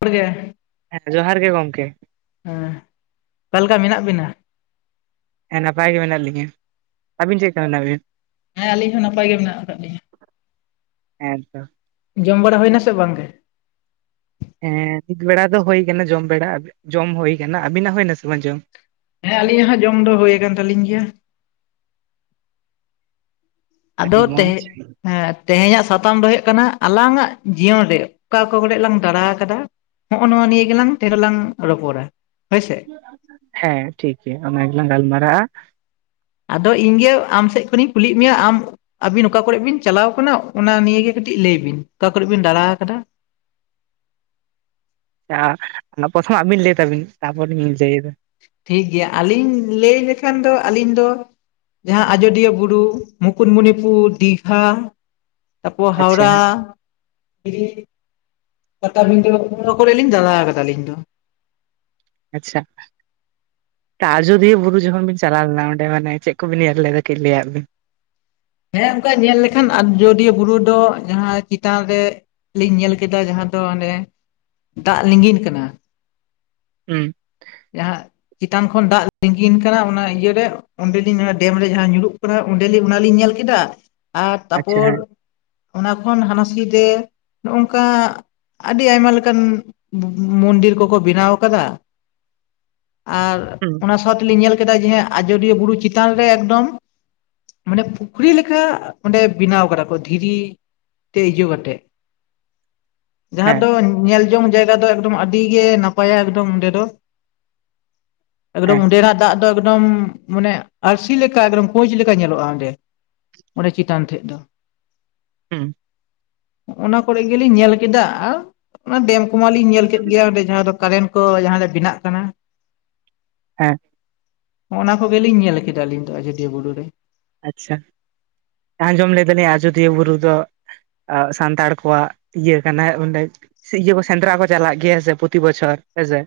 ᱜᱮ ᱦᱮᱸ ᱡᱚᱦᱟᱨ ᱜᱮ ᱜᱚᱝᱠᱮ ᱮᱸᱻ ᱚᱠᱟ ᱞᱮᱠᱟ ᱢᱮᱱᱟᱜ ᱵᱤᱱᱟ? ᱦᱮᱸ ᱱᱟᱯᱟᱭ ᱜᱮ ᱢᱮᱱᱟᱜ ᱞᱤᱧᱟᱹ ᱾ ᱟᱹᱵᱤᱱ ᱪᱮᱜ ᱠᱟ ᱢᱮᱱᱟᱜ ᱵᱤᱱᱟ? ᱦᱮᱸ ᱟᱹᱞᱤᱧ ᱦᱚᱸ ᱱᱟᱯᱟᱭ ᱜᱮ ᱢᱮᱱᱟᱜ ᱟᱠᱟᱫ ᱞᱤᱧᱟ ᱾ ᱦᱮᱸᱛᱚ ᱡᱚᱢ ᱵᱟᱲᱟ ᱦᱳᱭᱱᱟ ᱥᱮ ᱵᱟᱝᱜᱮ? ᱦᱮᱸ ᱢᱤᱫ ᱵᱮᱲᱟ ᱫᱚ ᱦᱩᱭ ᱠᱟᱱᱟ ᱡᱚᱢ ᱵᱮᱲᱟ ᱡᱚᱢ ᱦᱩᱭ ᱠᱟᱱᱟ ᱾ ᱟᱵᱤᱱᱟᱜ ᱦᱩᱭ ᱱᱟᱥᱮ ᱵᱟᱝ ᱡᱚᱢ? ᱦᱮᱸ ᱟᱹᱞᱤᱧᱟᱜ ᱦᱚᱸ ᱡᱚᱢ ᱫᱚ ᱦᱳᱭ ᱟᱠᱟᱱ ᱛᱟᱞᱤᱧ ᱜᱮᱭᱟ ᱾ ᱟᱹᱰᱤ ᱟᱫᱚ ᱛᱮᱦᱮ ᱢᱚᱸᱡᱽ ᱦᱮᱸ ᱛᱮᱦᱮᱧᱟᱜ ᱥᱟᱛᱟᱢ ᱫᱚ ᱦᱳᱭᱳᱜ ᱠᱟᱱᱟ ᱟᱞᱟᱝᱟᱜ ᱡᱤᱭᱚᱱ ᱨᱮ ᱚᱠᱟ ᱠᱚ ᱠᱚᱲᱮᱜ ᱞᱟᱝ ᱫᱟᱸᱲᱟ ᱟᱠᱟᱫᱟ ᱾ ᱦᱚᱜᱼᱚᱱᱟ ᱱᱤᱭᱟᱹ ᱜᱮᱞᱟᱝ ᱛᱮᱦᱮᱧ ᱫᱚ ᱞᱟᱝ ᱨᱚᱯᱚᱲᱟ ᱦᱳᱭ ᱥᱮ ᱾ ᱦᱮᱸ ᱴᱷᱤᱠ ᱜᱮᱭᱟ ᱚᱱᱟ ᱜᱮᱞᱟᱝ ᱜᱟᱞᱢᱟᱨᱟᱜᱼᱟ ᱾ ᱟᱫᱚ ᱤᱧᱜᱮ ᱟᱢ ᱥᱮᱫ ᱠᱷᱚᱱᱤᱧ ᱠᱩᱞᱤᱭᱮᱫ ᱢᱮᱭᱟ ᱟᱢ ᱟᱹᱵᱤᱱ ᱚᱠᱟ ᱠᱚᱨᱮᱫ ᱵᱤᱱ ᱪᱟᱞᱟᱣ ᱟᱠᱟᱱᱟ ᱚᱱᱟ ᱱᱤᱭᱮᱜᱮ ᱠᱟᱹᱴᱤᱡ ᱞᱟᱹᱭ ᱵᱤᱱ ᱚᱠᱟ ᱠᱚᱨ ᱵᱤᱱ ᱫᱟᱸᱲᱟ ᱟᱠᱟᱫᱟ? ᱟᱦᱟ ᱯᱨᱚᱛᱷᱚᱢ ᱟᱵᱤᱱ ᱞᱟᱹᱭ ᱛᱟᱵᱤᱱ ᱛᱟᱯᱚᱨᱤᱧ ᱞᱟᱹᱭᱮᱫᱟ ᱴᱷᱤᱠ ᱜᱮᱭᱟ ᱟᱹᱞᱤᱧ ᱞᱟᱹᱭ ᱞᱮᱠᱷᱟᱱ ᱫᱚ ᱟᱹᱞᱤᱧ ᱫᱚ ᱡᱟᱦᱟᱸ ᱟᱡᱳᱫᱤᱭᱟᱹ ᱵᱩᱨᱩ ᱢᱩᱠᱩᱴᱢᱩᱱᱤᱯᱩᱨ ᱫᱤᱜᱷᱟ ᱛᱟᱯᱚᱨ ᱟᱪᱪᱷᱟ ᱦᱟᱣᱲᱟ ᱫᱚ ᱚᱱᱟ ᱠᱚᱨᱮ ᱞᱤᱧ ᱫᱟᱸᱲᱟ ᱟᱠᱟᱫᱟ ᱟᱞᱤᱧ ᱫᱚ ᱟᱪᱪᱷᱟ ᱛᱚ ᱟᱡᱚᱫᱤᱭᱟᱹ ᱵᱩᱨᱩ ᱡᱚᱠᱷᱚᱱ ᱵᱤᱱ ᱪᱟᱞᱟᱣ ᱞᱮᱱᱟ ᱚᱸᱰᱮ ᱢᱟᱱᱮ ᱪᱮᱫ ᱠᱚᱵᱤᱱ ᱧᱮᱞ ᱞᱮᱫᱟ ᱞᱟᱹᱭᱟᱫ ᱵᱤᱱ ᱦᱮᱸ ᱚᱱᱠᱟ ᱧᱮᱞ ᱞᱮᱠᱷᱟᱱ ᱟᱡᱚᱫᱤᱭᱟᱹ ᱵᱩᱨᱩ ᱫᱚ ᱡᱟᱦᱟᱸ ᱪᱮᱛᱟᱱ ᱨᱮ ᱞᱤᱧ ᱧᱮᱞ ᱠᱮᱫᱟ ᱡᱟᱦᱟᱸ ᱫᱚ ᱚᱱᱮ ᱫᱟᱜ ᱞᱤᱸᱜᱤᱱ ᱠᱟᱱᱟ ᱦᱩᱸ ᱡᱟᱦᱟᱸ ᱪᱮᱛᱟᱱ ᱠᱷᱚᱱ ᱫᱟᱜ ᱞᱤᱝᱜᱤᱱ ᱠᱟᱱᱟ ᱚᱱᱟ ᱤᱭᱟᱹᱨᱮ ᱚᱸᱰᱮᱞᱤᱧ ᱰᱮᱢ ᱨᱮ ᱡᱟᱦᱟᱸ ᱧᱩᱨᱩᱜ ᱠᱟᱱᱟ ᱚᱸᱰᱮᱞᱤᱧ ᱚᱱᱟᱞᱤᱧ ᱧᱮᱞ ᱠᱮᱫᱟ ᱟᱨ ᱟᱪᱪᱷᱟ ᱛᱟᱯᱚᱨ ᱦᱮᱸ ᱚᱱᱟ ᱠᱷᱚᱱ ᱦᱟᱱᱟᱥᱤ ᱨᱮ ᱱᱚᱝᱠᱟ ᱟᱹᱰᱤ ᱟᱭᱢᱟ ᱞᱮᱠᱟᱱ ᱢᱚ ᱢᱚᱱᱫᱤᱨ ᱠᱚᱠᱚ ᱵᱮᱱᱟᱣ ᱟᱠᱟᱫᱟ ᱟᱨ ᱦᱩᱸ ᱚᱱᱟ ᱥᱟᱶᱛᱮᱞᱤᱧ ᱧᱮᱞ ᱠᱮᱫᱟ ᱡᱮ ᱟᱡᱚᱫᱤᱭᱟᱹ ᱵᱩᱨᱩ ᱪᱮᱛᱟᱱ ᱨᱮ ᱮᱠᱫᱚᱢ ᱢᱟᱱᱮ ᱯᱩᱠᱷᱨᱤ ᱞᱮᱠᱟ ᱚᱸᱰᱮ ᱵᱮᱱᱟᱣ ᱠᱟᱫᱟ ᱠᱚ ᱫᱷᱤᱨᱤ ᱛᱮᱡᱳ ᱠᱟᱛᱮᱫ ᱡᱟᱦᱟᱸ ᱦᱮᱸ ᱫᱚ ᱧᱮᱞᱡᱚᱝ ᱡᱟᱭᱜᱟ ᱫᱚ ᱮᱠᱫᱚᱢ ᱟᱹᱰᱤᱜᱮ ᱱᱟᱯᱟᱭᱟ ᱮᱠᱫᱚᱢ ᱚᱸᱰᱮ ᱫᱚ ᱮᱠᱫᱚᱢ ᱦᱮᱸ ᱚᱸᱰᱮᱱᱟᱜ ᱫᱟᱜ ᱫᱚ ᱮᱠᱫᱚᱢ ᱢᱟᱱᱮ ᱟᱹᱨᱥᱤ ᱞᱮᱠᱟ ᱠᱳᱪ ᱞᱮᱠᱟ ᱧᱮᱞᱚᱜᱼᱟ ᱚᱸᱰᱮ ᱚᱸᱰᱮ ᱪᱮᱛᱟᱱ ᱴᱷᱮᱡ ᱫᱚ ᱦᱩᱸ ᱚᱱᱟ ᱠᱚᱨᱮ ᱜᱮᱞᱤᱧ ᱧᱮᱞ ᱠᱮᱫᱟ ᱟᱨ ᱚᱱᱟ ᱰᱮᱢ ᱠᱚᱢᱟᱞᱤᱧ ᱧᱮᱞ ᱠᱮᱫ ᱜᱮ ᱚᱸᱰᱮ ᱡᱟᱦᱟᱸ ᱫᱚ ᱠᱟᱨᱮᱱᱴ ᱠᱚ ᱡᱟᱦᱟᱸᱨᱮ ᱵᱮᱱᱟᱜ ᱠᱟᱱᱟ ᱦᱮᱸ ᱚᱱᱟ ᱠᱚᱜᱮᱞᱤᱧ ᱧᱮᱞ ᱠᱮᱫᱟ ᱟᱹᱞᱤᱧ ᱫᱚ ᱟᱡᱚᱫᱤᱭᱟᱹ ᱵᱩᱨᱩ ᱨᱮ ᱟᱪᱪᱷᱟ ᱟᱸᱡᱚᱢ ᱞᱮᱫᱟᱞᱤᱧ ᱟᱡᱚᱫᱤᱭᱟᱹ ᱵᱩᱨᱩ ᱫᱚ ᱚ ᱥᱟᱱᱛᱟᱲ ᱠᱚᱣᱟᱜ ᱤᱭᱟᱹ ᱠᱟᱱᱟ ᱚᱸᱰᱮ ᱤᱭᱟᱹ ᱠᱚ ᱥᱮᱸᱫᱽᱨᱟ ᱠᱚ ᱪᱟᱞᱟᱜ ᱜᱮᱭᱟ ᱦᱮᱸ ᱥᱮ ᱯᱨᱚᱛᱤ ᱵᱚᱪᱷᱚᱨ ᱦᱮᱸ ᱥᱮ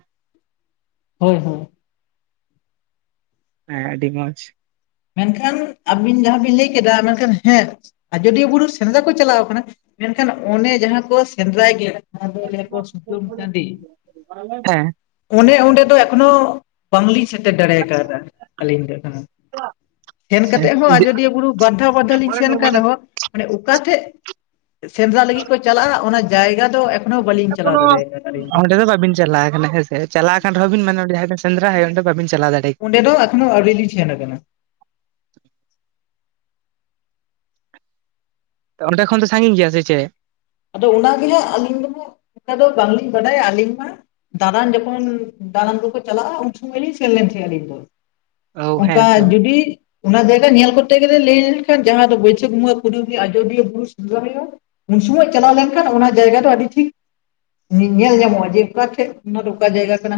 ᱦᱳᱭ ᱦᱳᱭ ᱦᱮᱸ ᱟᱹᱰᱤ ᱢᱚᱸᱪ ᱢᱮᱱᱠᱷᱟᱱ ᱟᱹᱵᱤᱱ ᱡᱟᱦᱟᱸ ᱵᱤᱱ ᱞᱟᱹᱭ ᱠᱮᱫᱟ ᱢᱮᱱᱠᱷᱟᱱ ᱦᱮᱸ ᱟᱡᱚᱫᱤᱭᱟᱹ ᱵᱩᱨᱩ ᱥᱮᱸᱫᱽᱨᱟ ᱠᱚ ᱪᱟᱞᱟᱣ ᱠᱟᱱᱟ, ᱢᱮᱱᱠᱷᱟᱱ ᱚᱱᱮ ᱡᱟᱦᱟᱸ ᱠᱚ ᱥᱮᱸᱫᱽᱨᱟᱭ ᱜᱮ ᱚᱱᱟ ᱫᱚ ᱞᱮᱭᱟᱠᱚ ᱥᱩᱛᱟᱢ ᱴᱟᱺᱰᱤ, ᱦᱮᱸ ᱚᱱᱮ ᱚᱸᱰᱮ ᱫᱚ ᱮᱠᱷᱚᱱᱚ ᱵᱟᱝᱞᱤᱧ ᱥᱮᱴᱮᱨ ᱫᱟᱲᱮ ᱟᱠᱟᱣᱫᱟ ᱟᱹᱞᱤᱧ ᱫᱚ ᱮᱠᱷᱚᱱᱚ᱾ ᱚ ᱥᱮᱱ ᱠᱟᱛᱮᱫ ᱦᱚᱸ ᱟᱡᱚᱫᱤᱭᱟᱹ ᱵᱩᱨᱩ ᱵᱟᱨᱫᱷᱟᱣ ᱵᱟᱨᱫᱷᱟᱣ ᱞᱤᱧ ᱥᱮᱱ ᱠᱟᱱ ᱨᱮᱦᱚᱸ ᱢᱟᱱᱮ ᱚᱠᱟ ᱴᱷᱮᱡ ᱥᱮᱸᱫᱽᱨᱟ ᱞᱟᱹᱜᱤᱫ ᱠᱚ ᱪᱟᱞᱟᱜᱼᱟ ᱚᱱᱟ ᱡᱟᱭᱜᱟ ᱫᱚ ᱮᱠᱷᱚᱱᱳ ᱵᱟᱹᱞᱤᱧ ᱪᱟᱞᱟᱣ ᱮᱠᱷᱚᱱᱳ, ᱫᱟᱲᱮ ᱠᱟᱫᱟ ᱟᱹᱞᱤᱧ ᱚᱸᱰᱮ ᱫᱚ ᱵᱟᱹᱵᱤᱱ ᱪᱟᱞᱟᱣ ᱠᱟᱱᱟ ᱦᱮᱸ ᱥᱮ ᱪᱟᱞᱟᱣ ᱠᱟᱱ ᱨᱮᱦᱚᱸ ᱵᱤᱱ ᱢᱟᱱᱮ ᱡᱟᱦᱟᱸ ᱴᱷᱮᱱ ᱥᱮᱫᱽᱨᱟ ᱦᱳᱭᱩᱜᱼᱟ ᱚᱸᱰᱮ ᱵᱟᱵᱤᱱ ᱪᱟᱞᱟ ᱫᱟᱲᱮ ᱚᱸᱰᱮ ᱫᱚ ᱮᱠᱷᱚᱱᱚ ᱟᱹᱣᱨᱤ ᱞᱤᱧ ᱥᱮᱱ ᱠᱟᱱᱟ᱾ ᱚᱸᱰᱮ ᱠᱷᱚᱱ ᱫᱚ ᱥᱟᱺᱜᱤᱧ ᱜᱮᱭᱟ ᱥᱮ ᱪᱮᱜ? ᱟᱫᱚ ᱚᱱᱟᱜᱮᱦᱟᱸᱜ ᱟᱹᱞᱤᱧ ᱫᱚᱦᱟᱸᱜ ᱚᱱᱟ ᱫᱚ ᱵᱟᱝᱞᱤᱧ ᱵᱟᱰᱟᱭᱟ, ᱟᱹᱞᱤᱧ ᱢᱟ ᱫᱟᱬᱟᱱ ᱡᱚᱠᱷᱚᱱ ᱫᱟᱬᱟᱱ ᱠᱚᱠᱚ ᱪᱟᱞᱟᱜᱼᱟ ᱩᱱ ᱥᱚᱢᱚᱭ ᱞᱤᱧ ᱥᱮᱱ ᱞᱮᱱ ᱛᱟᱦᱮᱸ ᱟᱹᱞᱤᱧ ᱫᱚ᱾ ᱚ ᱚᱝᱠᱟ ᱦᱮᱸ ᱛᱚ ᱡᱩᱫᱤ ᱚᱱᱟ ᱡᱟᱭᱜᱟ ᱧᱮᱞ ᱠᱚᱨᱛᱮ ᱜᱮᱞᱮ ᱞᱟᱹᱭ ᱞᱮᱱᱠᱷᱟᱱ ᱡᱟᱦᱟᱸ ᱫᱚ ᱵᱟᱹᱭᱥᱟᱹᱠᱷ ᱵᱚᱸᱜᱟ ᱠᱩᱱᱟᱹᱢᱤ ᱟᱡᱚᱫᱤᱭᱟᱹ ᱵᱩᱨᱩ ᱥᱮᱸᱫᱽᱨᱟ ᱦᱩᱭᱩᱜᱼᱟ, ᱩᱱ ᱥᱚᱢᱚᱭ ᱪᱟᱞᱟᱣ ᱞᱮᱱᱠᱷᱟᱱ ᱚᱱᱟ ᱡᱟᱭᱜᱟ ᱫᱚ ᱟᱹᱰᱤ ᱴᱷᱤᱠ ᱧᱮᱞ ᱧᱟᱢᱚᱜᱼᱟ ᱡᱮ ᱚᱠᱟ ᱴᱷᱮᱡ ᱚᱱᱟ ᱫᱚ ᱚᱠᱟ ᱡᱟᱭᱜᱟ ᱠᱟᱱᱟ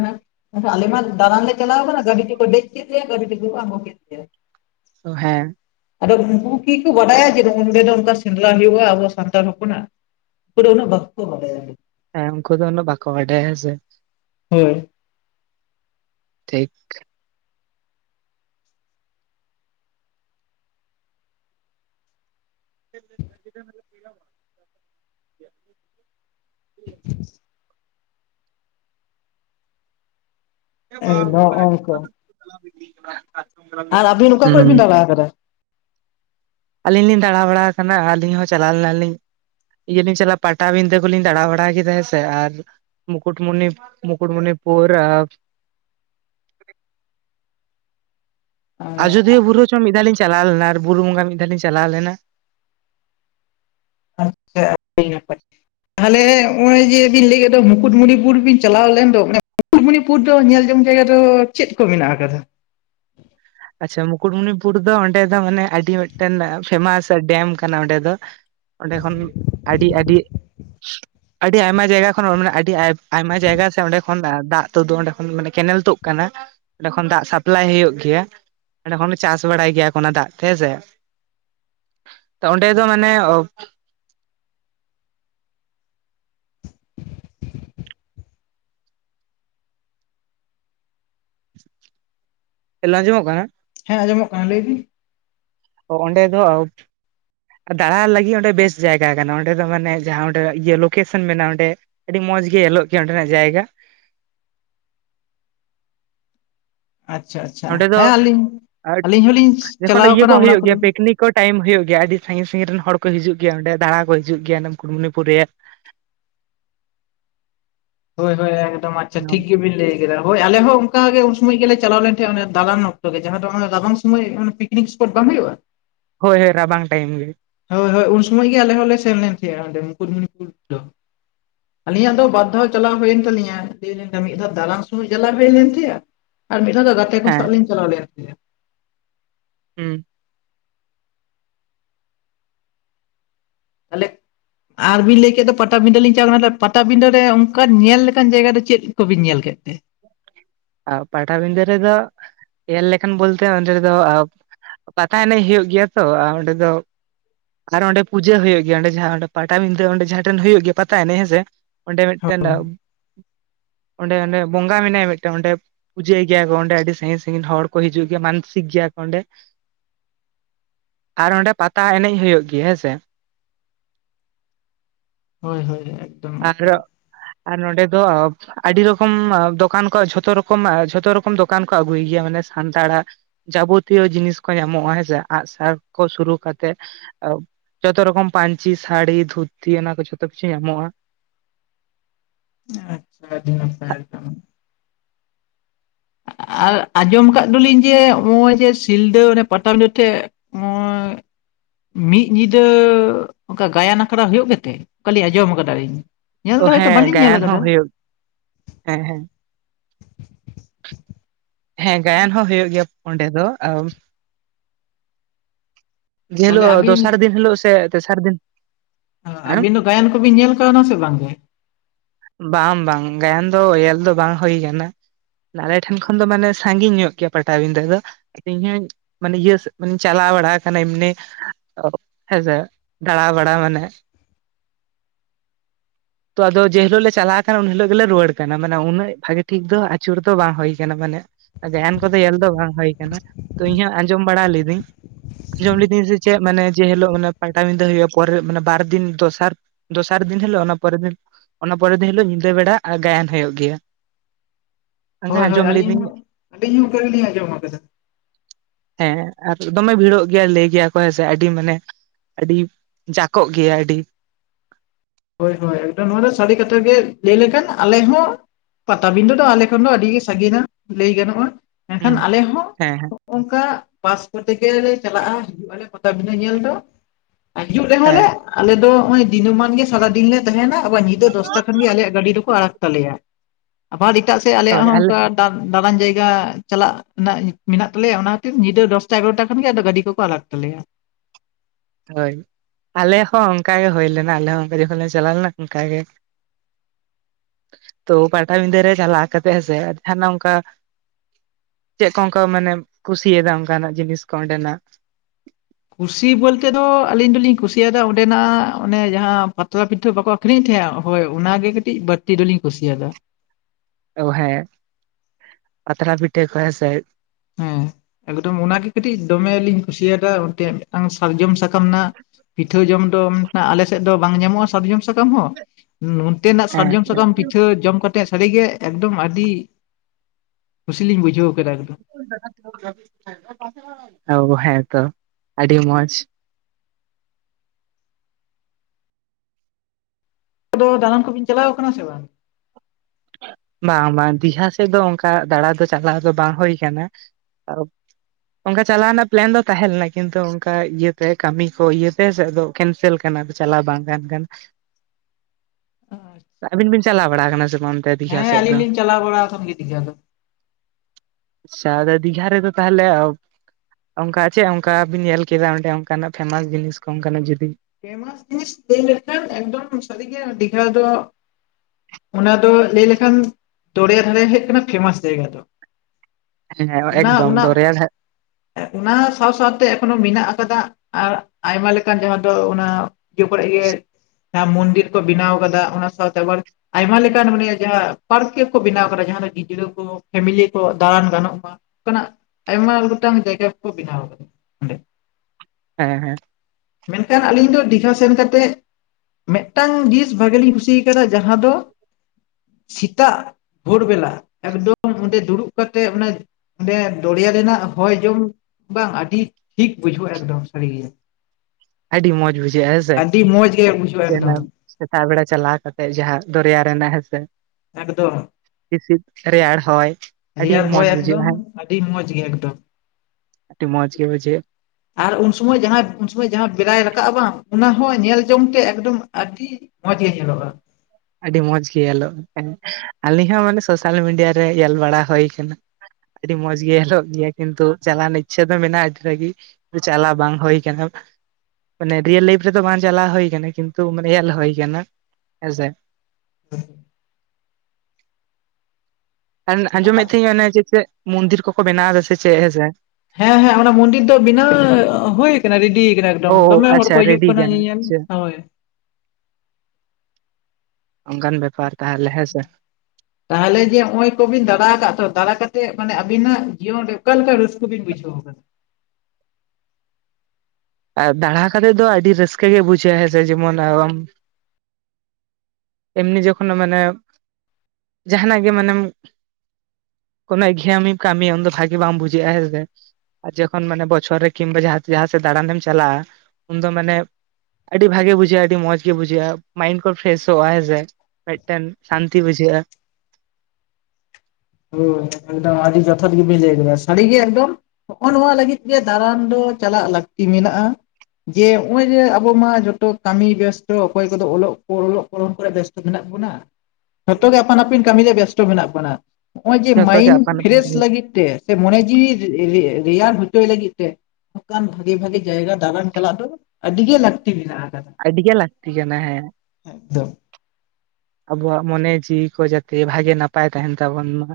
ᱮᱱᱦᱚᱸ ᱟᱞᱮ ᱢᱟ ᱫᱟᱬᱟᱱ ᱞᱮ ᱪᱟᱞᱟᱣ ᱠᱟᱱᱟ ᱜᱟᱹᱰᱤ ᱛᱮᱠᱚ ᱫᱮᱡ ᱠᱮᱫ ᱞᱮᱭᱟ ᱜᱟᱹᱰᱤ ᱛᱮᱠᱚ ᱟᱬᱜᱚ ᱠᱮᱫ ᱞᱮᱭᱟ᱾ ᱥᱚ ᱦᱮᱸ᱾ ᱟᱫᱚ ᱩᱝᱠᱩ ᱠᱤ ᱠᱩ ᱵᱟᱰᱟᱭᱟ ᱡᱮ ᱱᱚᱰᱮ ᱫᱚ ᱚᱝᱠᱟ ᱥᱮᱸᱫᱽᱨᱟ ᱦᱩᱭᱩᱜᱼᱟ ᱟᱵᱚ ᱥᱟᱱᱛᱟᱲ ᱦᱚᱯᱚᱱᱟᱜ? ᱩᱝᱠᱩ ᱩᱱᱟᱹᱜ ᱵᱟᱠᱚ ᱵᱟᱰᱟᱭᱟ᱾ ᱦᱮᱸ ᱩᱝᱠᱩ ᱫᱚ ᱩᱱᱟᱹᱜ ᱵᱟᱠᱚ ᱵᱟᱰᱟᱭᱟ ᱦᱮᱸᱥᱮ? ᱦᱳᱭ᱾ ᱴᱷᱤᱠ᱾ [inaudible] [inaudible] ᱱᱚᱜᱼᱚᱝᱠᱟ [inaudible] ᱦᱩᱸ᱾ ᱛᱟᱠ ᱨᱮ᱾ ᱟᱹᱞᱤᱧ ᱞᱤᱧ ᱫᱟᱬᱟ ᱵᱟᱲᱟ ᱠᱟᱱᱟ ᱟᱹᱞᱤᱧ ᱦᱚᱸ ᱪᱟᱞᱟᱣ ᱞᱮᱱᱟ ᱞᱤᱧ᱾ ᱤᱭᱟᱹ ᱞᱤᱧ ᱪᱟᱞᱟᱟ ᱯᱟᱴᱟᱵᱤᱸᱫᱟᱹ ᱠᱚᱞᱤᱧ ᱫᱟᱬᱟ ᱵᱟᱲᱟ ᱠᱤᱫᱟ ᱦᱮᱸᱥᱮ? ᱟᱨ ᱢᱩᱠᱩᱴ ᱢᱩᱱᱤ ᱢᱩᱠᱩᱴᱢᱩᱱᱤᱯᱩᱨ ᱟᱨ ᱟᱡᱚᱫᱤᱭᱟᱹ ᱵᱩᱨᱩ ᱪᱚᱝ ᱢᱤᱜᱫᱷᱟ ᱞᱤ ᱪᱟᱞᱟᱣ ᱞᱮᱱᱟ ᱟᱨ ᱵᱩᱨᱩ ᱵᱚᱸᱜᱟ ᱢᱤᱫ ᱫᱷᱟ ᱞᱤᱧ ᱪᱟᱞᱟᱣ ᱞᱮᱱᱟ᱾ ᱟᱪᱪᱷᱟ ᱟᱹᱰᱤ ᱱᱟᱯᱟᱭ᱾ ᱛᱟᱦᱚᱞᱮ ᱱᱚᱸᱜᱼᱚᱭ ᱡᱮ ᱵᱤᱱ ᱞᱟᱹᱭ ᱮᱫ ᱫᱚ ᱢᱩᱠᱩᱴᱢᱩᱱᱤᱯᱩᱨ ᱵᱤᱱ ᱪᱟᱞᱟᱣ ᱞᱮᱱ ᱫᱚ ᱢᱟᱱᱮ ᱢᱩᱠᱩᱴᱢᱩᱱᱤᱯᱩᱨ ᱫᱚ ᱧᱮᱞ ᱡᱚᱝ ᱡᱟᱭᱜᱟ ᱫᱚ ᱪᱮᱫ ᱠᱚ ᱢᱮᱱᱟᱜ ᱠᱟᱫᱟ? ᱟᱪᱪᱷᱟ ᱢᱩᱠᱩᱴᱢᱩᱱᱤᱯᱩᱨ ᱫᱚ ᱚᱸᱰᱮ ᱫᱚ ᱢᱟᱱᱮ ᱟᱹᱰᱤ ᱢᱤᱫᱴᱮᱱ ᱯᱷᱮᱢᱟᱥ ᱰᱮᱢ ᱠᱟᱱᱟ ᱚᱸᱰᱮ ᱫᱚ ᱚᱸᱰᱮ ᱠᱷᱚᱱ ᱟᱰᱤ ᱟᱰᱤ [inaudible] ᱟᱹᱰᱤ ᱟᱭᱢᱟ ᱡᱟᱭᱜᱟ ᱠᱷᱚᱱ ᱟᱹᱰᱤ ᱟᱭ ᱟᱭᱢᱟ ᱡᱟᱭᱜᱟ ᱥᱮ ᱚᱸᱰᱮ ᱠᱷᱚᱱ ᱫᱟᱜ ᱛᱩᱫᱩᱜ ᱚᱸᱰᱮ ᱠᱷᱚᱱ ᱢᱟᱱᱮ ᱠᱮᱱᱮᱞ ᱛᱩᱜ ᱠᱟᱱᱟ᱾ ᱚᱸᱰᱮ ᱠᱷᱚᱱ ᱫᱟᱜ ᱥᱟᱯᱞᱟᱭ ᱦᱩᱭᱩᱜ ᱜᱮᱭᱟᱢ, ᱚᱸᱰᱮ ᱠᱷᱚᱱ ᱞᱮ ᱪᱟᱥ ᱵᱟᱲᱟᱭ ᱜᱮᱭᱟ ᱠᱚ ᱚᱱᱟ ᱫᱟᱜ ᱛᱮ ᱦᱮᱸᱥᱮ ᱛᱚ ᱚᱸᱰᱮ ᱫᱚ ᱢᱟᱱᱮ ᱦᱮᱞᱳ ᱟᱸᱡᱚᱢᱚᱜ ᱠᱟᱱᱟ? ᱦᱮᱸ ᱟᱸᱡᱚᱢᱚᱜ ᱠᱟᱱᱟ ᱞᱟᱹᱭ ᱵᱤᱱ᱾ ᱚ ᱚᱸᱰᱮ ᱫᱚ [unintelligible] ᱫᱟᱲᱟᱱ ᱞᱟᱹᱜᱤᱫ ᱚᱸᱰᱮ ᱵᱮᱥ ᱡᱟᱭᱜᱟ ᱠᱟᱱᱟ ᱚᱸᱰᱮ ᱫᱚ ᱢᱟᱱᱮ ᱡᱟᱦᱟᱸ ᱚᱸᱰᱮ ᱤᱭᱟᱹ ᱞᱳᱠᱮᱥᱚᱱ ᱢᱮᱱᱟᱜᱼᱟ ᱚᱸᱰᱮ ᱟᱹᱰᱤ ᱢᱚᱸᱡᱽ ᱜᱮ ᱧᱮᱞᱚᱜ ᱜᱮᱭᱟ ᱚᱸᱰᱮᱱᱟᱜ ᱡᱟᱭᱜᱟ ᱟᱪᱪᱷᱟ ᱟᱪᱪᱷᱟ ᱚᱸᱰᱮ ᱫᱚ ᱦᱮᱸ ᱟᱹᱞᱤᱧ ᱟᱹᱞᱤᱧ ᱦᱚᱞᱤᱧ ᱡᱚᱠᱷᱚᱱ ᱪᱟᱞᱟᱣ ᱤᱭᱟᱹ ᱠᱚ ᱟᱠᱟᱱᱟ ᱚᱱᱟ ᱳᱩᱭᱳᱜ ᱠᱚᱨᱮ ᱜᱮᱭᱟ ᱯᱤᱠᱱᱤᱠ ᱠᱚ ᱴᱟᱭᱤᱢ ᱦᱩᱭᱩᱜ ᱜᱮᱭᱟ ᱟᱹᱰᱤ ᱥᱟᱺᱜᱤᱧ ᱥᱟᱺᱜᱤᱧ ᱨᱮᱱ ᱦᱚᱲ ᱠᱚ ᱦᱤᱡᱩᱜ ᱜᱮᱭᱟ ᱚᱸᱰᱮ ᱫᱟᱸᱲᱟ ᱠᱚ ᱦᱤᱡᱩᱜ ᱜᱮᱭᱟ ᱢᱩᱠᱩᱴᱢᱩᱱᱤᱯᱩᱨ ᱨᱮ ᱦᱳᱭ ᱦᱳᱭ ᱮᱠᱫᱚᱢ ᱟᱪᱪᱷᱟ ᱴᱷᱤᱠ ᱜᱮ ᱵᱤᱱ ᱞᱟᱹᱭ ᱠᱮᱫᱟ ᱦᱳᱭ ᱟᱞᱮ ᱦᱚᱸ ᱚᱱᱠᱟ ᱜᱮ ᱩᱱ ᱥᱚᱢᱚᱭ ᱜᱮᱞᱮ ᱪᱟᱞᱟᱣ ᱞᱮᱱ ᱴᱟᱦᱮᱸᱱ ᱚᱱᱟ ᱫᱟᱞᱟᱱ ᱚᱠᱛᱚ ᱜᱮ ᱡᱟᱦᱟᱸ ᱫᱚ ᱨᱟᱵᱟᱝ ᱥᱚᱢᱚᱭ ᱯᱤᱠ ᱥᱯᱚᱴ ᱵᱟᱝ ᱦᱩᱭᱩᱜᱼᱟ ᱦᱳᱭ ᱦᱳᱭ ᱨᱟᱵᱟᱝ ᱴᱟᱭᱤᱢ ᱜᱮ ᱦᱳᱭ ᱦᱳᱭ ᱩᱱ ᱥᱚᱢᱚᱭ ᱜᱮ ᱟᱞᱮ ᱦᱚᱸ ᱞᱮ ᱥᱮᱱ ᱞᱮᱱ ᱛᱟᱦᱮᱸᱼᱟ ᱚᱸᱰᱮ ᱢᱩᱠᱩᱴᱢᱩᱱᱤᱯᱩᱨ ᱫᱚ ᱟᱹᱞᱤᱧᱟᱜ ᱫᱚ ᱵᱟᱨ ᱫᱷᱟᱣ ᱪᱟᱞᱟᱣ ᱦᱩᱭᱮᱱ ᱛᱟᱞᱤᱧᱟ ᱫᱤᱭᱮ ᱮᱱᱠᱷᱟᱱ ᱢᱤᱫ ᱫᱷᱟᱣ ᱫᱟᱞᱟᱱ ᱥᱚᱢᱚᱭ ᱪᱟᱞᱟᱣ ᱦᱩᱭ ᱞᱮᱱ ᱛᱟᱸᱦᱮᱫᱼᱟ ᱟᱨ ᱢᱤᱫ ᱫᱷᱟᱣ ᱫᱚ ᱜᱟᱛᱮ ᱠᱚ ᱦᱮᱸ ᱥᱟᱸᱜ ᱞᱤᱧ ᱪᱟᱞᱟᱣ ᱞᱮᱱ ᱛᱟᱦᱮᱸᱜᱼᱟ ᱦᱩᱸ ᱟᱞᱮ ᱟᱨ ᱵᱤᱱ ᱞᱟᱹᱭ ᱠᱮᱫ ᱫᱚ ᱯᱟᱴᱟᱵᱤᱸᱰᱟᱹ ᱞᱤᱧ ᱪᱟᱣ ᱠᱟᱱᱟ ᱯᱟᱴᱟᱵᱤᱸᱰᱟᱹ ᱨᱮ ᱚᱱᱠᱟᱱ ᱧᱮᱞ ᱞᱮᱠᱟᱱ ᱡᱟᱭᱜᱟ ᱫᱚ ᱪᱮᱫ ᱠᱚᱵᱤᱱ ᱧᱮᱞ ᱠᱮᱫ ᱛᱮ ᱟ ᱯᱟᱴᱟᱵᱤᱸᱫᱟᱹ ᱨᱮᱫᱚ ᱧᱮᱞ ᱞᱮᱠᱷᱟᱱ ᱵᱳᱞᱛᱮ ᱚᱸᱰᱮ ᱫᱚ ᱯᱟᱛᱟ ᱮᱱᱮᱡ ᱦᱳᱭᱳᱜ ᱜᱮᱭᱟ ᱛᱚ ᱟ ᱚᱸᱰᱮ ᱫᱚ ᱟᱨ ᱚᱸᱰᱮ ᱯᱩᱡᱟᱹ ᱦᱳᱭᱳᱜ ᱜᱮᱭᱟ ᱚᱸᱰᱮ ᱡᱟᱦᱟᱸ ᱚᱸᱰᱮ ᱯᱟᱴᱟᱵᱤᱸᱫᱟᱹ ᱚᱸᱰᱮ ᱡᱟᱦᱟᱸ ᱴᱷᱮᱱ ᱦᱳᱭᱳᱜ ᱜᱮᱭᱟ ᱯᱟᱛᱟ ᱮᱱᱮᱡ ᱦᱮᱸ ᱥᱮ ᱚᱸᱰᱮ ᱢᱮᱫᱴᱮᱱ ᱚᱸᱰᱮ ᱚᱸᱰᱮ ᱵᱚᱸᱜᱟ ᱢᱮᱱᱟᱭᱟ ᱢᱮᱫ- ᱚᱸᱰᱮ ᱯᱩᱡᱟᱹᱭ ᱜᱮᱭᱟ ᱠᱚ ᱚᱸᱰᱮ ᱟᱹᱰᱤ ᱥᱟᱺᱜᱤᱧ ᱥᱟᱺᱜᱤᱧ ᱦᱚᱲ ᱠᱚ ᱦᱤᱡᱩᱜ ᱜᱮᱭᱟ ᱢᱟᱱᱥᱤᱠ ᱜᱮᱭᱟ ᱠᱚ ᱚᱸᱰᱮ ᱟᱨ ᱚᱸᱰᱮ ᱯᱟᱛᱟ ᱮᱱᱮᱡ ᱦᱳᱭᱳᱜ ᱜᱮᱭᱟ ᱦᱮᱸ ᱥᱮ ᱦᱳᱭ ᱦᱳᱭ ᱮᱠᱫᱚᱢ ᱟᱹᱰᱤ [unintelligible] ᱟᱨ ᱱᱚᱰᱮ ᱫᱚ ᱟᱹᱰᱤ ᱨᱚᱠᱚᱢ ᱫᱚᱠᱟᱱ ᱠᱚ ᱡᱷᱚᱛᱚ ᱨᱚᱠᱚᱢ ᱡᱷᱚᱛᱚ ᱨᱚᱠᱚᱢ ᱫᱚᱠᱟᱱ ᱠᱚ ᱟᱹᱜᱩᱭ ᱜᱮᱭᱟ ᱢᱟᱱᱮ ᱥᱟᱱᱛᱟᱲᱟᱜ ᱡᱟᱵᱚᱛᱤᱭᱚ ᱡᱤᱱᱤᱥ ᱠᱚ ᱧᱟᱢᱚᱜᱼᱟ ᱦᱮᱸᱥᱮ ᱟᱸᱜ ᱥᱟᱨ ᱠᱚ ᱥᱩᱨᱩ ᱠᱟᱛᱮᱫ ᱡᱚᱛᱚ ᱨᱚᱠᱚᱢ ᱯᱟᱹᱧᱪᱤ ᱥᱟᱹᱲᱤ ᱫᱷᱩᱛᱤ ᱚᱱᱟ ᱠᱚ ᱡᱷᱚᱛᱚ ᱠᱤᱪᱷᱩ ᱧᱟᱢᱚᱜᱼᱟ ᱟᱪᱪᱷᱟ ᱟᱹᱰᱤ ᱱᱟᱯᱟᱭ ᱠᱟᱱᱟ ᱟᱨ ᱟᱸᱡᱚᱢ ᱟᱠᱟᱫ ᱫᱚᱞᱤᱧ ᱡᱮ ᱱᱚᱜᱼᱚᱭ ᱡᱮ ᱥᱤᱞᱫᱟᱹ ᱯᱟᱴᱟᱵᱤᱰᱟᱹ ᱴᱷᱮᱱ ᱚᱸᱭᱻ ᱢᱤᱫ ᱧᱤᱫᱟᱹ ᱚᱱᱠᱟ ᱜᱟᱭᱟᱱ ᱟᱠᱷᱲᱟ ᱦᱳᱭᱳᱜ ᱜᱮᱛᱮ ᱚᱱᱠᱟᱞᱤᱧ ᱟᱸᱡᱚᱢ ᱟᱠᱟᱫᱟᱞᱤᱧ ᱧᱮᱞ ᱚ ᱫᱚ ᱦᱳᱭᱛᱳ ᱦᱮᱸ ᱵᱟᱹᱞᱤᱧ ᱧᱮᱞ ᱜᱟᱭᱟᱱ ᱦᱚᱸ ᱟᱠᱟᱫᱟ ᱦᱩᱭᱩᱜ ᱦᱮᱸ ᱦᱮᱸ ᱦᱮᱸ ᱜᱟᱭᱟᱱ ᱦᱚᱸ ᱦᱳᱭᱳᱜ ᱜᱮᱭᱟ ᱚᱸᱰᱮ ᱫᱚ ᱡᱮ ᱛᱟᱦᱚᱞᱮ ᱦᱤᱞᱳᱜ ᱟᱹᱵᱤᱱ ᱫᱚᱥᱟᱨ ᱫᱤᱱ ᱦᱤᱞᱳᱜ ᱥᱮ ᱛᱮᱥᱟᱨ ᱫᱤᱱ ᱚ ᱦᱮᱸ ᱟᱹᱵᱤᱱ ᱫᱚ ᱜᱟᱭᱟᱱ ᱠᱚᱵᱤᱱ ᱧᱮᱞ ᱠᱟᱣᱱᱟ ᱥᱮ ᱵᱟᱝᱜᱮ ᱵᱟᱝ ᱵᱟᱝ ᱜᱟᱭᱟᱱ ᱫᱚ ᱧᱮᱞ ᱫᱚ ᱵᱟᱝ ᱦᱩᱭ ᱟᱠᱟᱱᱟ ᱟᱞᱮ ᱴᱷᱮᱱ ᱠᱷᱚᱱ ᱫᱚ ᱢᱟᱱᱮ ᱥᱟᱺᱜᱤᱧ ᱧᱚᱜ ᱜᱮᱭᱟ ᱯᱟᱴᱟᱵᱤᱫᱟᱹ ᱫᱚ ᱤᱧ ᱦᱚᱸᱧ ᱢᱟᱱᱮ ᱤᱭᱟᱹ ᱪᱟᱞᱟᱣ ᱵᱟᱲᱟ ᱢᱟᱱᱮ ᱮᱢᱱᱤ ᱦᱮᱸᱥᱮ ᱫᱟᱲᱟ ᱵᱟᱲᱟ ᱢᱟᱱᱮ [inaudible] ᱛᱚ ᱟᱫᱚ ᱡᱮ ᱦᱤᱞᱳᱜ ᱞᱮ ᱪᱟᱞᱟᱣ ᱠᱟᱱᱟ ᱩᱱ ᱦᱤᱞᱳᱜ ᱜᱮᱞᱮ ᱨᱩᱣᱟᱹᱲ ᱠᱟᱱᱟ ᱢᱟᱱᱮ ᱩᱱᱟᱹᱜ ᱵᱷᱟᱜᱮ ᱴᱷᱤᱠ ᱫᱚ ᱟᱹᱪᱩᱨ ᱫᱚ ᱵᱟᱝ ᱦᱩᱭ ᱠᱟᱱᱟ ᱢᱟᱱᱮ ᱜᱟᱭᱟᱱ ᱠᱚᱫᱚ ᱧᱮᱞ ᱫᱚ ᱵᱟᱝ ᱦᱩᱭ ᱟᱠᱟᱱᱟ ᱛᱚ ᱤᱧ ᱦᱚᱸ ᱟᱸᱡᱚᱢ ᱵᱟᱲᱟ ᱞᱤᱫᱟᱹᱧ ᱡᱚᱢ ᱞᱮᱫᱤᱧ ᱥᱮ ᱥᱮ ᱪᱮᱫ ᱢᱟᱱᱮ ᱡᱮ ᱦᱤᱞᱳᱜ ᱢᱮ ᱯᱟᱞᱴᱟᱵᱤᱫᱟᱹ ᱦᱳᱭᱳᱜᱼᱟ ᱯᱚᱨᱮ ᱢᱟᱱᱮ ᱵᱟᱨ ᱫᱤᱱ ᱫᱚᱥᱟᱨ ᱫᱚᱥᱟᱨ ᱫᱤᱱ ᱦᱤᱞᱳᱜ ᱚᱱᱟ ᱯᱚᱨᱮᱨ ᱫᱤᱱ ᱚᱱᱟ ᱯᱚᱨᱮᱨ ᱫᱤᱱ ᱦᱤᱞᱳᱜ ᱧᱤᱫᱟᱹ ᱵᱮᱲᱟ ᱜᱟᱭᱟᱱ ᱦᱳᱭᱳᱜ ᱜᱮᱭᱟ ᱵᱟᱝᱠᱷᱟᱱ ᱦᱳᱭ ᱦᱳᱭ ᱟᱸᱡᱚᱢ ᱟᱹᱞᱤᱧ ᱞᱤᱫᱟᱹᱧ ᱦᱚᱸ ᱟᱹᱞᱤᱧ ᱚᱱᱠᱟ ᱜᱮᱞᱤᱧ ᱟᱸᱡᱚᱢᱟ ᱟᱠᱟᱫᱟ ᱦᱮᱸ ᱟᱨ ᱫᱚᱢᱮ ᱵᱷᱤᱲᱚᱜ ᱜᱮᱭᱟ ᱞᱟᱹᱭ ᱜᱮᱭᱟ ᱠᱚ ᱦᱮᱸᱥᱮ, ᱟᱹᱰᱤ ᱢᱟᱱᱮ ᱟᱹᱰᱤ ᱡᱟᱠᱚᱜ ᱜᱮᱭᱟ ᱟᱹᱰᱤ ᱾ ᱦᱚᱭ ᱦᱚᱭ, ᱮᱠᱫᱚᱢ ᱱᱚᱣᱟ ᱫᱚ ᱥᱟᱹᱨᱤ ᱠᱟᱛᱷᱟ ᱜᱮ ᱞᱟᱹᱭ ᱞᱮᱠᱷᱟᱱ ᱟᱞᱮ ᱦᱚᱸ ᱯᱟᱛᱟ ᱵᱤᱸᱫᱷᱟᱹ ᱫᱚ ᱟᱞᱮ ᱠᱷᱚᱱ ᱫᱚ ᱟᱹᱰᱤᱜᱮ ᱥᱟᱺᱜᱤᱧᱟ ᱞᱟᱹᱭ ᱜᱟᱱᱚᱜᱼᱟ ᱢᱮᱱᱠᱷᱟᱱ ᱦᱮᱸ ᱟᱞᱮ ᱦᱚᱸ ᱦᱮᱸ ᱚᱱᱠᱟ ᱯᱟᱥ ᱠᱚᱛᱮ ᱜᱮᱞᱮ ᱪᱟᱞᱟᱜᱼᱟ ᱦᱤᱡᱩᱜ ᱟᱞᱮ ᱯᱟᱛᱟ ᱵᱤᱸᱫᱷᱟᱹ ᱧᱮᱞ ᱫᱚ ᱾ ᱦᱤᱡᱩᱜ ᱨᱮᱦᱚᱸᱞᱮ ᱦᱮᱸ ᱟᱞᱮ ᱫᱚ ᱚᱸᱜᱼᱚᱭ ᱫᱤᱱᱟᱹᱢᱟᱱ ᱜᱮ ᱥᱟᱨᱟᱫᱤᱱ ᱞᱮ ᱛᱟᱦᱮᱸᱱᱟ᱾ ᱟᱵᱚᱣᱟᱜ ᱧᱤᱫᱟᱹ ᱫᱚᱥᱴᱟ ᱠᱷᱟᱱ ᱜᱮ ᱟᱞᱮᱭᱟᱜ ᱜᱟᱹᱰᱤ ᱫᱚᱠᱚ ᱟᱲᱟᱠ ᱛᱟᱞᱮᱭᱟ, ᱵᱟᱫ ᱮᱴᱟᱜ ᱥᱮᱫ ᱟᱞᱮᱭᱟᱜ ᱦᱳᱭ ᱦᱚᱸ ᱟᱞᱮ ᱚᱱᱠᱟ ᱛᱟᱠ ᱫᱟᱲᱟᱱ ᱡᱟᱭᱜᱟ ᱪᱟᱞᱟᱜ ᱨᱮᱱᱟᱜ ᱢᱮᱱᱟᱜ ᱛᱟᱞᱮᱭᱟ ᱚᱱᱟ ᱠᱷᱟᱹᱛᱤᱨ ᱧᱤᱫᱟᱹ ᱫᱚᱥᱴᱟ ᱮᱜᱟᱨᱚᱴᱟ ᱠᱷᱚᱱ ᱜᱮ ᱟᱫᱚ ᱜᱟᱹᱰᱤ ᱠᱚᱠᱚ ᱟᱞᱟᱜ ᱛᱟᱞᱮᱭᱟ ᱾ ᱦᱚᱭ ᱟᱞᱮ ᱦᱚᱸ ᱚᱝᱠᱟ ᱜᱮ ᱦᱩᱭ ᱞᱮᱱᱟ ᱟᱞᱮ ᱦᱚᱸ ᱚᱱᱠᱟ ᱡᱚᱠᱷᱚᱱ ᱞᱮ ᱪᱟᱞᱟᱣ ᱞᱮᱱᱟ ᱚᱱᱠᱟᱜ ᱜᱮ [inaudible] ᱛᱚ ᱯᱟᱴᱟᱵᱤᱫᱟᱹ ᱨᱮ ᱪᱟᱞᱟᱣ ᱠᱟᱛᱮ ᱦᱮᱥᱮ ᱡᱟᱦᱟᱱᱟᱜ ᱚᱱᱠᱟ ᱪᱮᱫ ᱠᱚ ᱚᱱᱠᱟ ᱢᱟᱱᱮ ᱠᱩᱥᱤᱭᱟᱫᱟ ᱚᱱᱠᱟᱱᱟᱜ ᱡᱤᱱᱤᱥ ᱠᱚ ᱚᱸᱰᱮᱱᱟᱜ ᱠᱩᱥᱤ ᱵᱚᱞ ᱛᱮᱫᱚ ᱟᱹᱞᱤᱧ ᱫᱚᱞᱤᱧ ᱠᱩᱥᱤᱭᱟᱫᱟ ᱚᱸᱰᱮᱱᱟᱜ ᱚᱱᱮ ᱡᱟᱦᱟᱸ ᱯᱟᱛᱲᱟ ᱯᱤᱴᱷᱟᱹ ᱵᱟᱠᱚ ᱠᱷᱨᱤᱸᱧ ᱛᱟᱦᱮᱸᱫ ᱦᱚᱭ ᱚᱱᱟᱜᱮ ᱠᱟᱹᱴᱤᱡ ᱵᱟᱹᱲᱛᱤ ᱫᱚᱞᱤᱧ ᱠᱩᱥᱤᱭᱟᱫᱟ ᱾ ᱚ ᱦᱮᱸ ᱯᱟᱛᱲᱟ ᱯᱤᱴᱷᱟᱹ ᱠᱚ ᱦᱮᱸ ᱥᱮ ᱾ ᱦᱮᱸ ᱮᱠᱫᱚᱢ ᱚᱱᱟᱜᱮ ᱠᱟᱹᱴᱤᱡ ᱫᱚᱢᱮᱞᱤᱧ ᱠᱩᱥᱤᱭᱟᱫᱟ ᱚᱱᱛᱮ ᱢᱤᱫᱴᱟᱝ ᱥᱟᱨᱡᱚᱢ ᱥᱟᱠᱟᱢ ᱱᱟᱜ ᱯᱤᱴᱷᱟᱹ ᱡᱚᱢ ᱫᱚ ᱟᱞᱮᱥᱮᱫ ᱫᱚ ᱵᱟᱝ ᱧᱟᱢᱚᱜᱼᱟ ᱥᱟᱨᱡᱚᱢ ᱥᱟᱠᱟᱢ ᱦᱚᱸ ᱾ ᱦᱩᱸ ᱚᱱᱛᱮᱱᱟᱜ ᱦᱮᱸ ᱥᱟᱨᱡᱚᱢ ᱥᱟᱠᱟᱢ ᱯᱤᱴᱷᱟᱹ ᱡᱚᱢ ᱠᱟᱛ ᱛᱮ ᱥᱟᱹᱨᱤᱜᱮ ᱮᱠᱫᱚᱢ ᱟᱹᱰᱤ ᱠᱩᱥᱤᱞᱤᱧ ᱵᱩᱡᱷᱟᱹᱣ ᱠᱮᱫᱟ ᱮᱠᱫᱚᱢ ᱾ [unintelligible] ᱚ ᱦᱮᱸ ᱛᱚ ᱟᱹᱰᱤ ᱢᱚᱡᱽ ᱾ ᱟᱫᱚ ᱫᱟᱬᱟᱱ ᱠᱚᱵᱤᱱ ᱪᱟᱞᱟᱣ ᱣᱟᱠᱟᱱᱟ ᱥᱮ ᱵᱟᱝ? ᱵᱟᱝ ᱵᱟᱝ ᱫᱤᱜᱷᱟ ᱥᱮᱫ ᱫᱚ ᱚᱱᱠᱟ ᱫᱟᱬᱟ ᱫᱚ ᱪᱟᱞᱟᱣ ᱫᱚ ᱵᱟᱝ ᱦᱩᱭ ᱟᱠᱟᱱᱟ ᱾ ᱚᱱᱠᱟ ᱪᱟᱞᱟᱣ ᱨᱮᱱᱟᱜ ᱯᱮᱞᱮᱱ ᱫᱚ ᱛᱟᱦᱮᱸ ᱞᱮᱱᱟ ᱠᱤᱱᱛᱩ ᱚᱱᱠᱟ ᱤᱭᱟᱹᱛᱮ ᱠᱟᱹᱢᱤ ᱠᱚ ᱤᱭᱟᱹᱛᱮ ᱦᱮ ᱥᱮ ᱠᱮᱱᱥᱮᱞ ᱠᱟᱱᱟ ᱪᱟᱞᱟᱣ ᱵᱟᱝ ᱠᱟᱱ ᱠᱟᱱᱟ ᱾ [inaudible] ᱟᱹᱵᱤᱱ ᱵᱤᱱ ᱪᱟᱞᱟᱣ ᱵᱟᱲᱟ ᱠᱟᱱᱟ ᱥᱮ ᱵᱟᱝ? ᱚᱱᱛᱮ ᱫᱤᱜᱷᱟ ᱦᱮᱸ ᱥᱮᱫ ᱟᱹᱞᱤᱧ ᱫᱚ ᱞᱤᱧ ᱪᱟᱞᱟᱣ ᱵᱟᱲᱟ ᱟᱠᱟᱱ ᱜᱮ ᱫᱤᱜᱷᱟ ᱫᱚ ᱾ ᱟᱪᱪᱷᱟ ᱟᱫᱚ ᱫᱤᱜᱷᱟ ᱨᱮ ᱫᱚ ᱛᱟᱦᱞᱮ ᱾ ᱚᱱᱠᱟ ᱪᱮᱜ ᱚᱱᱠᱟ ᱵᱤᱱ ᱧᱮᱞ ᱠᱮᱫᱟ ᱚᱸᱰᱮ ᱚᱱᱠᱟᱱᱟᱜ ᱯᱷᱮᱢᱟᱥ ᱡᱤᱱᱤᱥ ᱠᱚ ᱚᱱᱠᱟᱱᱟᱜ ᱡᱩᱫᱤ? ᱯᱮᱢᱟᱥ ᱡᱤᱱᱤᱥ ᱞᱟᱹᱭ ᱞᱮᱠᱷᱟᱱ ᱮᱠᱫᱚᱢ ᱥᱟᱹᱨᱤ ᱜᱮ ᱫᱤᱜᱷᱟ ᱫᱚᱼᱼ ᱚᱱᱟ ᱫᱚ ᱞᱟᱹᱭ ᱞᱮᱠᱷᱟᱱ ᱫᱚᱨᱭᱟ ᱫᱷᱟᱨᱮ ᱦᱮᱜ ᱠᱟᱱᱟ ᱯᱷᱮᱢᱟᱥ ᱡᱟᱭᱜᱟ ᱫᱚ᱾ ᱦᱮᱸ ᱚᱱᱟ ᱮᱠᱫᱚᱢ ᱚᱱᱟ ᱫᱚᱨᱭᱟ ᱫᱷᱟᱨᱮ ᱾ ᱮᱜ ᱚᱱᱟ ᱥᱟᱶ ᱥᱟᱶᱛᱮ ᱮᱠᱷᱚᱱᱚ ᱢᱮᱱᱟᱜ ᱟᱠᱟᱫᱟ ᱟᱨ ᱟᱭᱢᱟ ᱞᱮᱠᱟᱱ ᱡᱟᱦᱟᱸᱼᱼ ᱫᱚ ᱚᱱᱟ ᱤᱭᱟᱹ ᱠᱚᱨᱮᱜ ᱜᱮ ᱡᱟᱦᱟᱸ ᱢᱚᱱᱫᱤᱨ ᱠᱚ ᱵᱮᱱᱟᱣᱟ ᱠᱟᱫᱟ ᱚᱱᱟ ᱥᱟᱶᱛᱮ ᱟᱵᱟᱨᱼᱼ ᱟᱭᱢᱟ ᱞᱮᱠᱟᱱ ᱢᱟᱱᱮ ᱡᱟᱦᱟᱸ ᱯᱟᱨᱠᱮ ᱠᱚ ᱵᱮᱱᱟᱣ ᱠᱟᱫᱟ ᱡᱟᱦᱟᱸ ᱫᱚ ᱜᱤᱫᱽᱨᱟᱹ ᱠᱚ ᱯᱷᱮᱢᱮᱞᱤ ᱠᱚ ᱫᱟᱬᱟᱱ ᱜᱟᱱᱚᱜ ᱢᱟ᱾ ᱚᱱᱠᱟᱱᱟᱜ ᱟᱭᱢᱟ ᱜᱚᱴᱟᱝ ᱡᱟᱭᱜᱟ ᱠᱚ ᱵᱮᱱᱟᱣ ᱠᱟᱫᱟ ᱚᱸᱰᱮ᱾ ᱦᱮᱸ ᱦᱮᱸ᱾ ᱢᱮᱱᱠᱷᱟᱱ ᱟᱞᱤᱧ ᱫᱚ ᱰᱤᱜᱷᱟ ᱥᱮᱱ ᱠᱟᱛᱮᱜᱼᱼ ᱢᱮᱫᱴᱟᱝ ᱰᱤᱥ ᱵᱷᱟᱜᱮ ᱞᱤᱧ ᱠᱩᱥᱤ ᱭᱟᱠᱟᱫᱟ ᱡᱟᱦᱟᱸ ᱫᱚᱼᱼ ᱥᱮᱛᱟᱜ ᱵᱷᱳᱨ ᱵᱮᱞᱟ ᱮᱠᱫᱚᱢ ᱚᱸᱰᱮ ᱫᱩᱲᱩᱵ ᱠᱟᱛᱮᱜ ᱚᱱᱮᱼᱼ ᱚᱸᱰᱮ ᱫᱚᱨᱭᱟ ᱨᱮᱱᱟᱜ ᱦᱚᱭ ᱡᱚᱢ ᱵᱟᱝ ᱟᱰᱤ ᱴᱷᱤᱠ ᱵᱩᱡᱷᱟᱹᱜ-ᱟ ᱮᱠᱫᱚᱢ ᱥᱟᱹᱨᱤ ᱜᱮ᱾ ᱟᱹᱰᱤ ᱢᱚᱡᱽ ᱵᱩᱡᱷᱟᱹᱜ-ᱟ ᱦᱮᱸ ᱥᱮ, ᱟᱹᱰᱤ ᱢᱚᱸᱡᱽ ᱜᱮ ᱵᱩᱡᱷᱟᱹᱜᱼᱟ ᱥᱮ ᱮᱠᱫᱚᱢ ᱱᱟᱜᱼᱼ ᱥᱮᱛᱟᱜ ᱵᱮᱲᱟ ᱪᱟᱞᱟᱣ ᱠᱟᱛᱮᱜ ᱡᱟᱦᱟᱸ ᱫᱚᱨᱭᱟ ᱨᱮᱱᱟᱜ ᱦᱮᱸ ᱥᱮᱼᱼ ᱮᱠᱫᱚᱢ᱾ ᱦᱤᱥᱤᱫ ᱨᱮᱭᱟᱲ ᱦᱚᱭ ᱟᱹᱰᱤ ᱨᱮᱭᱟᱲ ᱦᱚᱭ ᱢᱚᱡᱽ ᱮᱠᱫᱚᱢ ᱵᱩᱡᱷᱟᱹᱜ-ᱟ ᱦᱮᱸ᱾ ᱟᱹᱰᱤ ᱢᱚᱸᱡᱽ ᱜᱮ ᱮᱠᱫᱚᱢ ᱟᱹᱴᱤ ᱢᱚᱡᱽ ᱜᱮ ᱵᱩᱡᱷᱟᱹᱜ᱾ ᱟᱨ ᱩᱱ ᱥᱚᱢᱚᱭ ᱡᱟᱦᱟᱸ ᱩᱱ ᱥᱚᱢᱚᱭ ᱡᱟᱦᱟᱸ ᱵᱮᱨᱟᱭ ᱨᱟᱠᱟᱵ ᱵᱟᱝ ᱚᱱᱟ ᱦᱚᱸ ᱧᱮᱞ ᱡᱚᱝ ᱛᱮ ᱮᱠᱫᱚᱢ ᱟᱰᱤᱼᱼ ᱢᱚᱡᱽ ᱜᱮ ᱧᱮᱞᱚᱜ-ᱟ᱾ ᱟᱹᱰᱤ ᱢᱚᱸᱡᱽ ᱜᱮ ᱧᱮᱞᱚᱜ ᱦᱮᱸ ᱟᱹᱞᱤᱧ ᱦᱚᱸ ᱢᱟᱱᱮ ᱥᱳᱥᱟᱞ ᱢᱤᱰᱤᱭᱟ ᱨᱮ ᱧᱮᱞ ᱵᱟᱲᱟ ᱦᱚᱭ ᱠᱟᱱᱟ᱾ ᱟᱹᱰᱤ ᱢᱚᱸᱡᱽ ᱜᱮ ᱧᱮᱞᱚᱜ ᱜᱮᱭᱟ ᱠᱤᱱᱛᱩ ᱪᱟᱞᱟᱣ ᱨᱮᱱᱟᱜ ᱤᱪᱪᱷᱟᱹ ᱫᱚ ᱢᱮᱱᱟᱜ-ᱟ ᱟᱹᱰᱤ ᱴᱟᱜ ᱜᱤ᱾ ᱛᱩ ᱪᱟᱞᱟᱣ ᱵᱟᱝ ᱦᱚᱭ ᱠᱟᱱᱟ᱾ ᱢᱟᱱᱮ ᱨᱤᱭᱮᱞ ᱞᱟᱹᱭᱤᱯᱷ ᱨᱮᱛᱚ ᱵᱟᱝ ᱪᱟᱞᱟᱣ ᱦᱩᱭ ᱠᱟᱱᱟ ᱠᱤᱱᱛᱩ ᱢᱟᱱᱮ ᱧᱮᱞ ‌ᱦᱩᱭ ᱠᱟᱱᱟ ᱦᱮ ᱸᱥᱮ᱾ ᱦᱮᱸ᱾ ᱟᱱ ᱟᱸᱡᱚᱢᱮᱜ ᱛᱮᱦᱮᱸᱜ ᱤᱧ ᱚᱱᱮ ᱡᱮ ᱪᱮᱜ ᱢᱚᱱᱫᱤᱨ ᱠᱚ ᱠᱚ ᱵᱮᱱᱟᱣ ᱫᱟ ᱥᱮ ᱪᱮᱜ ᱦᱮᱸ ᱥᱮ᱾ ᱦᱮᱸ ᱦᱮᱸ ᱚᱱᱟ ᱢᱚᱱᱫᱤᱨ ᱫᱚ ᱵᱤᱱᱟᱣ ᱦᱩᱭ ᱠᱟᱱᱟ ᱨᱤᱰᱤᱭ ᱠᱟᱱᱟ᱾ ᱫᱚᱢ ᱚ ᱫᱚᱢᱮ ᱦᱚᱲ ᱟᱪᱪᱷᱟ ᱠᱚ ᱦᱤᱡᱩᱜ ᱨᱮᱰᱤ ᱠᱟᱱᱟ ᱧᱮᱧᱮᱞ ᱟᱪᱪᱷᱟ ᱦᱚᱭ᱾ ᱚᱱᱠᱟᱱ ᱵᱮᱯᱟᱨ ᱛᱚᱦᱞᱮ ᱦᱮᱸ ᱥᱮ᱾ ᱛᱟᱦᱚᱞᱮ ᱡᱮ ᱦᱚᱸᱜ-ᱚᱸᱭ ᱠᱚ ᱵᱤᱱ ᱫᱟᱬᱟ ᱟᱠᱟᱜ-ᱟ ᱛᱚ ᱫᱟᱬᱟ ᱠᱟᱛᱮᱜ ᱢᱟᱱᱮ ᱟᱵᱤᱱᱟᱜ ᱡᱤᱭᱚᱱ ᱨᱮ ᱚᱠᱟ ᱞᱮᱠᱟ ᱨᱟᱹᱥᱠᱟᱹ ᱵᱤᱱ ᱵᱩᱡᱷᱟᱹᱣ ᱠᱟᱫᱟ? ᱟᱨ ᱫᱟᱬᱟ ᱠᱟᱛᱮᱜ ᱫᱚ ᱟᱰᱤ ᱨᱟᱹᱥᱠᱟᱹ ᱜᱮ ᱵᱩᱡᱷᱟᱹᱜ-ᱟ ᱦᱮᱸᱥᱮ ᱡᱮᱢᱚᱱ ᱟᱢᱼᱼ ᱮᱢᱱᱤ ᱡᱮᱠᱷᱚᱱᱚ ᱢᱟᱱᱮ ᱡᱟᱦᱟᱸ ᱱᱟᱜ ᱜᱮ ᱢᱟᱱᱮᱢᱼᱼ ᱠᱚᱱᱚ ᱜᱷᱤᱭᱟᱢᱤ ᱠᱟᱢᱤᱭ ᱩᱱ ᱫᱚ ᱵᱷᱟᱜᱮ ᱵᱟᱢ ᱵᱩᱡᱷᱟᱹᱜ- ᱟ ᱦᱮᱸ ᱥᱮ᱾ ᱟᱨ ᱡᱚᱠᱷᱚᱱ ᱢᱟᱱᱮ ᱵᱚᱪᱷᱚᱨ ᱨᱮ ᱠᱤᱝ ᱵᱟ ᱡᱟᱦᱟᱸ ᱥᱮᱜ ᱡᱟᱦᱟᱸ ᱥᱮᱫ ᱫᱟᱬᱟ ᱱᱮᱢ ᱪᱟᱞᱟᱜ-ᱟ ᱩᱱ ᱫᱚ ᱢᱟᱱᱮᱼᱼ ᱟᱹᱰᱤ ᱵᱷᱟᱜᱮ ᱵᱩᱡᱷᱟᱹᱜ-ᱟ ᱟᱹᱰᱤ ᱢᱚᱸᱡᱽ ᱜᱮ ᱵᱩᱡᱷᱟᱹᱜ-ᱟ ᱢᱟᱭᱤᱱᱰ ᱠᱚ ᱯᱷᱨᱮᱥᱼᱼ ᱥᱚᱜ- ᱟᱭ ᱦᱮᱸ ᱥᱮ ᱢᱤᱫᱴᱮᱱ ᱥᱟᱱᱛᱤ ᱵᱩᱡᱷᱟᱹᱜ-ᱟ᱾ ᱦᱩᱢ ᱮᱠᱫᱚᱢ ᱟᱰᱤ ᱡᱚᱛᱷᱟᱛ ᱜᱮ ᱵᱤᱱ ᱞᱟᱹᱭ‌ ᱠᱟᱫᱟ ᱥᱟᱲᱤ ᱜᱮ ᱮᱠᱫᱚᱢ᱾ ᱦᱚᱸᱜ-ᱚ ᱱᱚᱣᱟ ᱞᱟᱹᱜᱤᱫ ᱜᱮ ᱫᱟᱬᱟᱱ ᱫᱚ ᱪᱟᱞᱟᱜ ᱞᱟᱠᱛᱤ ᱢᱮᱱᱟᱜ-ᱟ᱾ ᱡᱮ ᱱᱚᱜ-ᱚᱸᱭ ᱡᱮ ᱟᱵᱚ ᱢᱟ ᱡᱚᱛᱚ ᱠᱟᱹᱢᱤ ᱵᱮᱥᱛᱚ ᱚᱠᱚᱭ ᱠᱚ ᱫᱚ ᱚᱞᱚᱜ ᱚᱞᱚᱜ ᱯᱚᱲᱦᱚᱱ ᱠᱚ ᱨᱮ ᱵᱮᱥᱼᱼ ᱢᱮᱱᱟᱜ ᱵᱚᱱᱟ ᱡᱷᱚᱛᱚ ᱜᱮ ᱟᱯᱟᱱ ᱟᱹᱯᱤᱱ ᱠᱟᱹᱢᱤ ᱨᱮ ᱵᱮᱥᱛᱚ ᱢᱮᱱᱟᱜ ᱵᱚᱱᱟ᱾ ᱦᱚᱸᱜ-ᱚᱭ ᱡᱮ ᱡᱷᱚᱛᱚ ᱜᱮ ᱢᱟᱭᱤᱱᱰ ᱟᱯᱟᱱ ᱯᱷᱨᱮᱥ ᱟᱹᱯᱤᱱ ᱞᱟᱹᱜᱤᱫ ᱛᱮ ᱥᱮ ᱢᱚᱱᱮ ᱡᱤᱣᱤ ᱨᱮᱜ ᱮ ᱨᱮ ᱨᱮᱭᱟᱲ ᱦᱚᱪᱚᱭ ᱞᱟᱹᱜᱤᱫ ᱛᱮ᱾ ᱚᱝᱠᱟᱱ ᱵᱷᱟᱜᱤ ᱵᱷᱟᱜᱤ ᱡᱟᱭᱜᱟ ᱫᱟᱬᱟᱱ ᱪᱟᱞᱟᱜ ᱫᱚ ᱟᱹᱰᱤ ᱜᱮ ᱞᱟᱠᱛᱤ ᱢᱮᱱᱟᱜ-ᱟ᱾ ᱟᱰᱤ ᱜᱮ ᱞᱟᱠᱛᱤ ᱠᱟᱱᱟ ᱦᱮᱸ᱾ ᱮᱠᱫᱚᱢ ᱟᱵᱚᱣᱟᱜ ᱢᱚᱱᱮ ᱡᱤᱣᱤ ᱠᱚ ᱡᱟᱛᱮ ᱵᱷᱟᱜᱮ ᱱᱟᱯᱟᱭ ᱛᱟᱦᱮᱱ ᱛᱟᱵᱚᱱ ᱢᱟ᱾